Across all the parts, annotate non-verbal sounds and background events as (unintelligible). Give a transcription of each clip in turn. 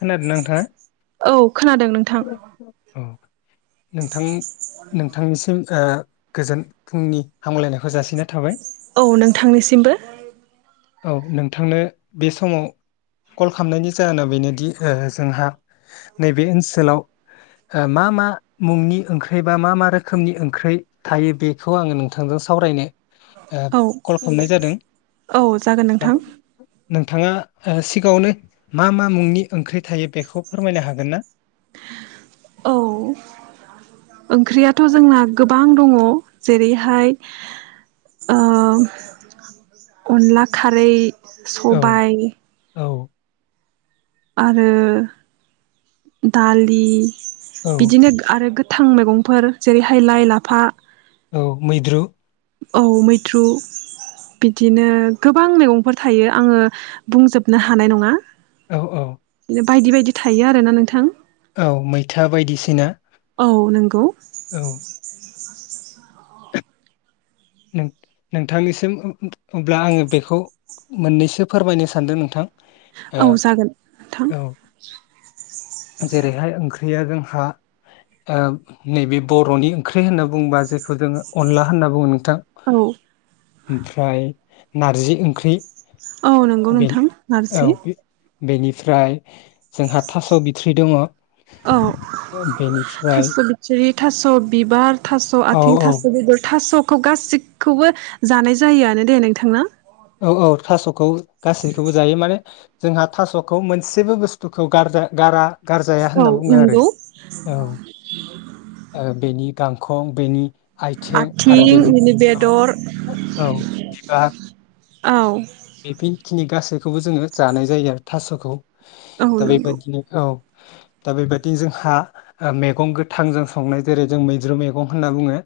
खोनादों नोंथाङा (inaudible) औ खोनादों नोंथां। औ नोंथां नोंथांनिसिम ओ गोजोन फुंनि हामलायनायखौ जासिनाय थाबाय। औ नोंथांनिसिमबो। औ नोंथांनो बे समाव कल खालामनायनि जाहोना बेनो दि जोंहा नैबे ओनसोलाव ओ मा मा मुंनि ओंख्रि बा मा मा रोखोमनि ओंख्रि थायो बेखौ आङो नोंथांजों सावरायनो ओ औ कल खालामनाय जादों (inaudible) औ जागोन नोंथां। नोंथाङा ओ सिगाङावनो मा मा मुंनि ओंख्रि थायो बेखौ फोरमायनो हागोन ना? (inaudible) औ ओंख्रियाथ' जोंना गोबां दङ जेरैहाय ओ अनला खारै औ सबाइ औ आरो दालि औ बिदिनो आरो गोथां मैगंफोर जेरैहाय लाइ लाफा औ मैद्रु औ मैथ्रु बिदिनो गोबां मैगंफोर थायो आङो बुंजोबनो हानाय नङा। औ औ। बायदि बायदि थायो आरोना नोंथां। औ मैथा बायदिसिना औ नंगौ (inaudible) औ। (inaudible) नों-नोंथांनिसिम अ-अब्ला आङो बेखौ मोननैसो फोरमायनो सानदों नोंथा औ जागोन नोंथां। (inaudible) जेरैहाय ओंख्रि या जोंहा नैबे बर'नि ओंख्रि होनना बुङोबा जेखौ जोङो अनला होन्ना बुङो। थां औ (inaudible) ओमफ्राय नारजि ओंख्रि औ नंगौ बे नोंथां औ नारजि। बे बेनिफ्राय जोंहा थास' बिथ थ्रि दंङ। औ थास' बिथरि, थास' बिबार, थास' औ आथिं, औ थास' बेदर, थास' खौ गासिखौबो जानाय जायोआनो दे नोंथांना? औ औ थास'खौ गासैखौबो जायो माने जोंहा थास'खौ मोनसेबो बुस्थुखौ गारजा गारा गारजाया होनना औ बुङो आरो नंगौ औ ओ बेनि गांखं बेनि आथिं आरो बेनि बिनि औ बेदर औ बिबार औ बेखिनि गासैखौबो जोङो जानाय जायो आरो थास'खौ औ दा नंगौ बेबायादिनो औ दा बेबदि जोंहा मैगं गोथां जों संनाय जेरै जों मैद्रु मैगं होनना बुङो।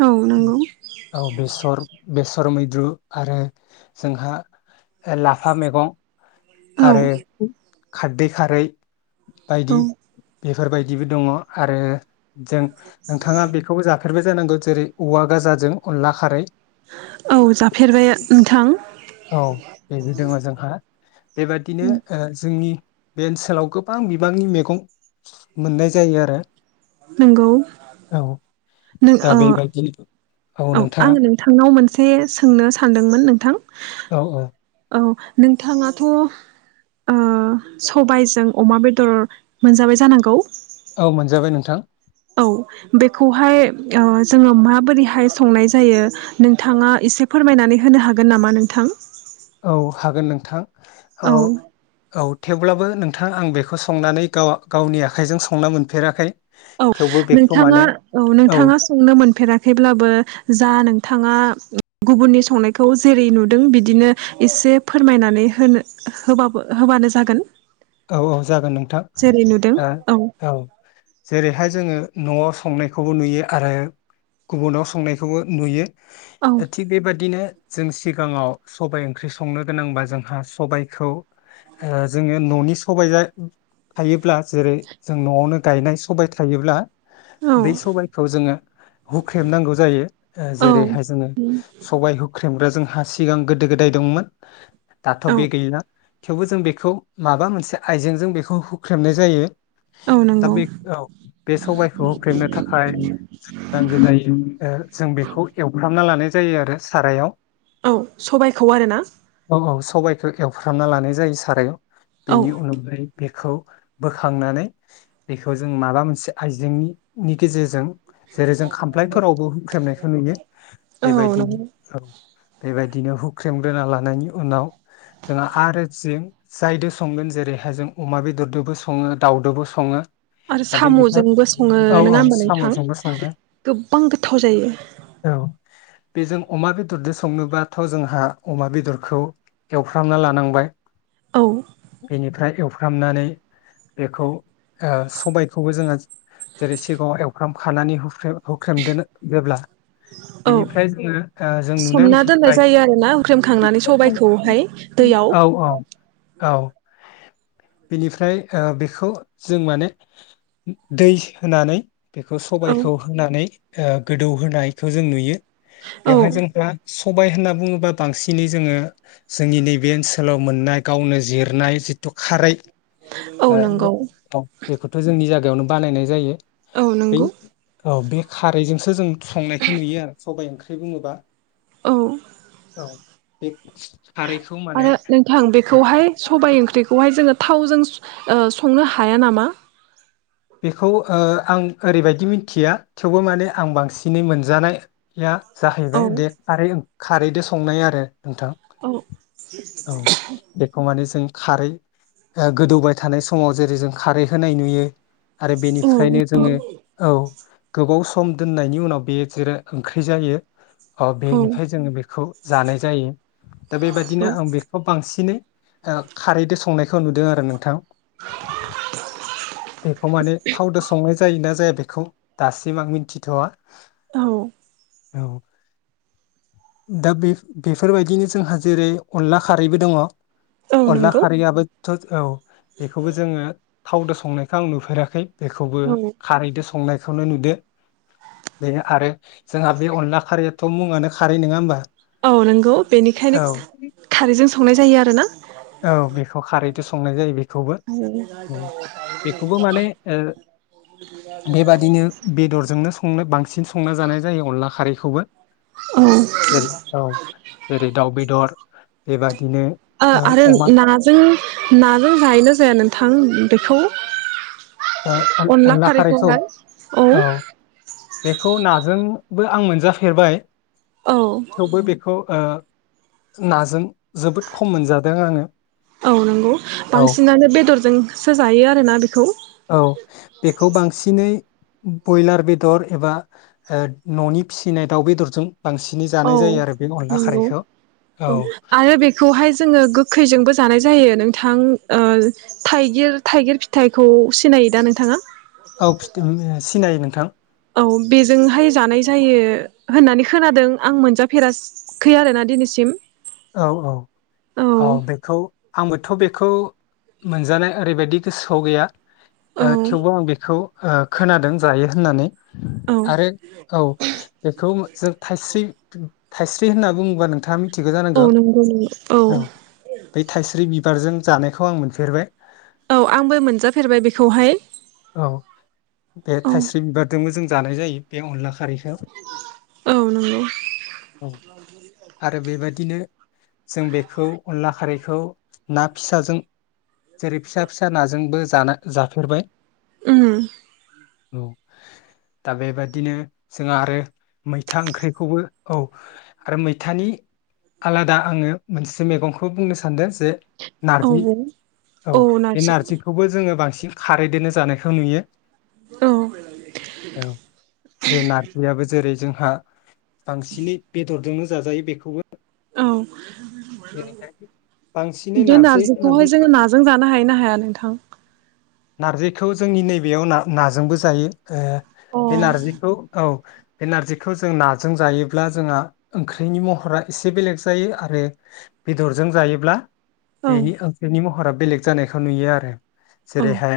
औ नंगौ औ बेसर बेसर मैद्रु आरो जोंहा लाफा मैगं औ आरो खारदै खारै औ बायदि बेफोरबायदिबो दङ आरो जों नोंथाङा बेखौबो जाफेरबाय जे नंगौ जेरै औवा गाजों अनला खारै औ जाफेरबाय नोंथां औ बेबो दङ जोंहा (inaudible) बेबादिनो जोंनि बे ओनसोलाव गोबां बिबांनि मैगं मोननाय जायो आरो नोंगौ औ नों दा अ बेबायदिनो औ आङो नोंथांनाव मोनसे सोंनो सानदोंमोन नोंथां। औ औ। औ नोंथाङाथ' ओ सबायजों अमा बेदर मोनजाबाय जानांगौ। औ मोनजाबाय नोंथां औ बेखौहाय जोङो ओ माबोरैहाय संनाय जायो नोंथाङा एसे फोरमायनानै होनो हागोन नामा नोंथां? औ हागोन नों थां औ औ थेवब्लाबो नोंथां आं बेखौ संनानै गाव गावनि आखाइजों संना मोनफेराखै। औ थेवबो बेखौ नोंथाङा माने औ नोंथाङा संनो मोनफेराखैब्लाबो जा नोंथाङा गुबुननि संनायखौ जेरै नुदों बिदिनो एसे फोरमायनानै होनो होबाबो होबानो जागोन। औ औ जागोन नोंथां जेरै नुदों औ जेरै बेहाय जोङो न'आव संनायखौबो नुयो आरो गुबुनाव संनायखौबो नुयो औ थिग बेबादिनो जों सिगाङाव सबाय ओंख्रि संनो गोनांबा जोंहा सबाइखौ जोङो न'नि सबाय थायोब्ला जेरै जों न'आवनो गायनाय सबाय थायोब्ला औ बै सबायखौ जोङो हुख्रेमनांगौ जायो औ जेरैहाय जोङो सबाय हुख्रेमग्रा जोंहा सिगां गोदो गोदाय दंमोन दाथ' औ बे गैला थेवबो जों बेखौ माबा मोनसे आइजेंजों बेखौ हुख्रेमनाय जायो औ दा नंगौ बे औ बे सबायखौ होख्रेमनो थाखाय जों नांगो जायो जों बेखौ एवफ्रामना लानाय जायो आरो सारायाव औ सबायखौ आरोना सबायाइखौ एवफ्रामना लानाय जायो सारायाव औ बेनि उनाव बेखौ बोखांनानै बेखौ जों माबा मोनसे आइजेंनि गेजेरजों जेरै जों खामफ्लायफोरावबो हुख्रेमनाय नुयो औ बेबायदि नंगौ औ बेबायदि बिदिनो हुख्रेमग्रोना लानायनि उनाव जोंहा आरो जि जायदो संगोन जेरै नाथाय जों अमा बेदरजोंबो सङो दाउदोबो सङो आरो दा बेनिफ्राय साम'जोंबो सङो औ औ नङा होनबा नोंथां साम'जोंबो सङो गोबां गोथाव जायो औ बेजों अमा बेदरजों संनोबाथ' जोंहा अमा बेदरखौ एवफ्रामना लानांबाय औ बेनिफ्राय एवफ्रामनानै बेखौ सबायखौबो जोङो जेरै सिगाङाव एवफ्राम खानानैे होख्रेमदो जोबब्ला औ बेनिफ्राय जोङो ओ जों नुनाय सोमना दोननाय मिथिबाय जायो आरो ना अख्रेमखांनानै सबायाइखौहाय दैयाव औ औ औ बेनिफ्राय ओ बेखौ जों माने दै होनानै बेखौ औ सबायखौ होनानै ओ गोदौ होनायखौ जों नुयो औ बेवहाय जोंफ्रा सबाय होनना बुङोबा बांसिनै जोङो जोंनि नैबे ओनसोलाव मोननाय गावनो जिरनाय खारै औ नंगौ औ बेखौथ जोंनि जायगायावनो बानायनाय जायो औ बे नंगौ औ बे खारैजोंसो जों संनायखौ नुयो आरो सब ओंख्रि बुङोबा औ औ बे खारै आरो नोंथां बेखौहाय सबायाइ ओंख्रिखौहाय जोङो थावजों ओ संनो हाया नामा बेखौ ओ आं ओरैबायदि मिथिया थेवबो माने आं बांसिनै मोनजानाया औ जाहैबाय दे खारै खारैजों संनाय आरो नोंथां औ औ बेखौ माने जों खारै गोदौबाय थानाय समाव जेरै जों खारै होनाय नुयो। आरो औ बेनिफ्रायनो जोङो औ गोबाव सम दोननायनि उनाव बेयो जेरै ओंख्रि जायो अ औ बेनिफ्राय जोङो बेखौ जानाय जायो दा बेबादिनो औ आं बेखौ बांसिनै खारैजों संनायखौ नुदों आरो नोंथां बेखौ माने थावद संनाय जायोना जाया बेखौ दासिम आं मिथिथवा औ औ दा बे बेफोरबायदिनो जोंहा जेरै अनला खारैबो दङ औ अनला नंगौ खारै आबो थ' औ बेखौबो जोङो थावदो संनो आं नुफेराखै बेखौबो औ खारैदो स संनायखौनो नुदो बे आरो जोंहा बे अनला खारैयाथ मुङानो खारै नङा होमबा। औ नंगौ बेनिखायनो औ खारैजों संनाय जायो आ ना औ बेखौ खारै संनाय जायो । बेखौबो माने ओ बेबादिनो बेदरजोंनो संनो बां सिन संना जानाय जायो अनला खारैखौबो। औ ओ जेरै औ जेरै दाउ बेदर बेबादिनो ओ आरो नाजों नाजों जायोना जाया नोंथां बेखौ ओ अनला खारैखौ खारैखौहाय औ बेखौ नाजोंबो आं मोनजाफेरबाय औ थेवबो बेखौ ओ नाजों जोबोद खम मोनजादों आङो औ नंगौ औ बांसिनानो बेदरजोंसो जायो आरोना बेखौ औ बेखौ बांसिनै बयलार बेदर एबा न'नि फिसिनाय दाउ बेदरजों बांसिनै जानाय औ जायो आरो बे अनला नंगौ खारैखौ औ आरो बेखौहाय जोङो गोखैजोंबो जानाय। जायो नोंथां थाइगिर थाइगिर फिथाइखौ सिनायो दा नोंथाङा औ फि सिनायो नों नोंथां औ बेजोंहाय जानाय जायो होननानै खोनादों आं मोनजाफेराखै आरोना दिनैसिम औ औ औ बेखौ आंबोथ' बेखौ मोनजानाय ओरैबायदि गोसोआव गैया औ थेवबो आं बेखौ खोनादों जायो होननानै औ आरो औ बेखौ जों थाइस्रि थाइस्रि होनना बुङोबा नोंथाङा मिथिगौ औ जानांगौ नंगौ नों औ। बारजों जानायखौ आं मोनफेरबाय। औ आंबो मोनजाफेरबाय बेखौहाय। औ बे औ थाइस्रि (unintelligible) जोंबो जों जानाय जायो बे अनला खारैखौ। औ नंगौ। औ आरो बेबादिनो जों बेखौ अनला खारैखौ ना फिसाजों जेरै फिसा फिसा नाजोंबो जाना जाफेरबाय। उम। औ दा बेबादिनो जोंहा आरो मैथा ओंख्रिखौबो औ आरो मैथानि आलादा आङो मोनसे मैगंखौ बुंनो सानदों जे नारजि औ औ बे नारजिखौबो जोङो बांसिन खारैदोन जानायखौ नुयो औ औ बे नारजियाबो जेरै जोंहा बांसिनै बेदरजोंनो जाजायो बेखौबो। औ (unintelligible) बे नारजि होननानै नारजिखौहाय बुङोबा जोङो नाजों जानो हायो ना हाया नोंथां। नार्जिखौ जोंनि नैबेयाव ना-नाजोंबो जायो औ बे नारजिखौ औ बे नार्जिखौ जों नाजों जायोब्ला जोंहा ओंख्रिनि महरा एसे बेलेग जायो आरो बेदरजों जायोब्ला औ बेनि बेनि म हरा बेलेग जानायखौ नुयो आरो। जेरैहाय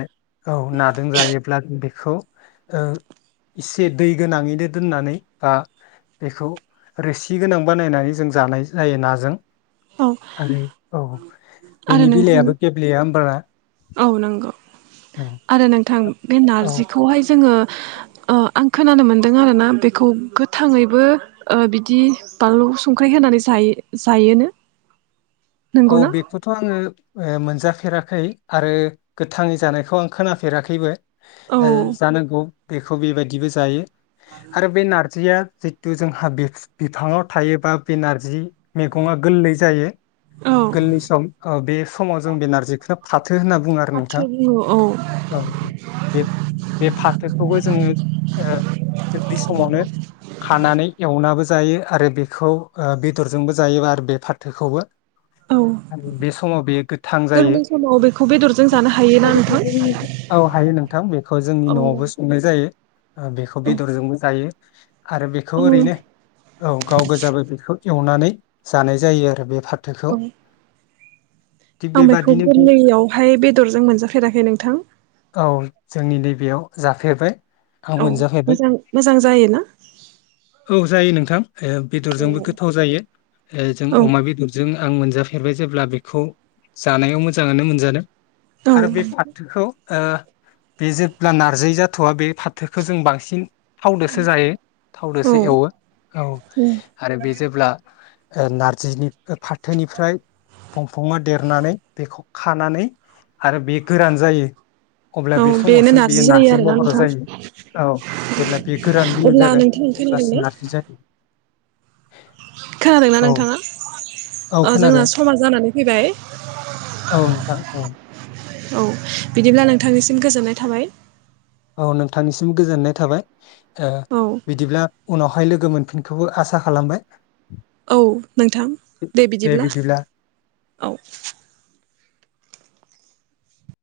औ नाजों जायोब्ला बेखौ ओ एसे दै गोनाङैनो दोननानै बा बेखौ रोसि गोनां बानायनानै जों जानाय जायो नाजों। औ आरो औ। आरो बेनि नोंथां बिलायाबो गेब्लेया होमबाना। औ नंगौ औ आरो नोंथां बे औ नारजिखौहाय जोङो अ आं खोनानो मोनदों आरोना बेखौ गोथाङैबो ओ बिदि बानलु संख्रि होनानै जायो जायोनो औ नंगौना? बेखौथ' आङो। ओ मोनजाफेराखै आरो गोथाङै जानायखौ आं खोनाफेराखैबो। औ जानांगौ। बेखौ बेबायदिबो जायो। आरो बे नारजिया जितु जोंहा (unintelligible) बिफाङाव थायोबा बे नारजि मैगङा गोरलै जायो। औ गोलै सम ओ बे समाव जों बे नारजिखौनो फाथ थो होनना बुङो आरो फाथो नोंथां बुङो औ औ बे फाथोखौबो जोङो गोरलै समावनो खानानै एवनाबो जायो आरो बेखौ ओ बेदरजोंबो जायो आरो बे फाथोखौबो। औ आरो बे समाव बेयो गोथां जायो गोरलै समाव बेखौ बेदरजों जानो हायोना नोंथां? औ हायो नोंथां बेखौ जोंनि औ न'आवबो संनाय जायो बेखौ औ बेदरजोंबो जायो आरो बेखौ ओरैनो औ औ गाव गोजाबै बेखौ एवनानै जानाय जायो आरो बे थोखौ औ आं बेखौ गोरलैयावहाय बेदरजों मोनजाफेराखै नोंथां औ जोंनि नैबेयाव जाफेरबाय आं औ मोनजाफेरबाय मोजां - मोजां जायो ना औ जायो नोंथां बेदरजोंबो गोथाव जायो जों औ अमा बेदर जों आं मोनजाफेरबाय जेब्ला बेखौ जानायाव मोजाङानो मोनजादों आरो बे औ फाथोखौ ओ बे जेब्ला नारजि जाथ'वा बे फाथोखौ जों बांसिन थावजोंसो जायो थावजोंसो एवो औ आरो बे जेब्ला नारजिनि फाथोनिफ्राय दंफाङा देरनानै बेखौ खानानै आरो बे गोरान जायो अब्ला औ बे बेनो समावसो बेयो नारजि जायो नार्जि आरोना बगाराव नोंथां जायो औ जेब्ला बे गोरान गाय अब्ला जागोन नोंथां अब्लासो खोनादोंना नारजि जायो खोनादोंना औ नोंथाङा? औ अ खोनादों जोंना समा जानानै फैबाय औ नोंथां औ औ बिदिब्ला नोंथांनिसिम गोजोननाय थाबाय। औ नोंथांनिसिम गोजोननाय थाबाय ओ औ बिदिब्ला उनावहाय लोगो मोनफिनखोबो आसा खालामबाय औ नोंथां दे बिदिब्ला औ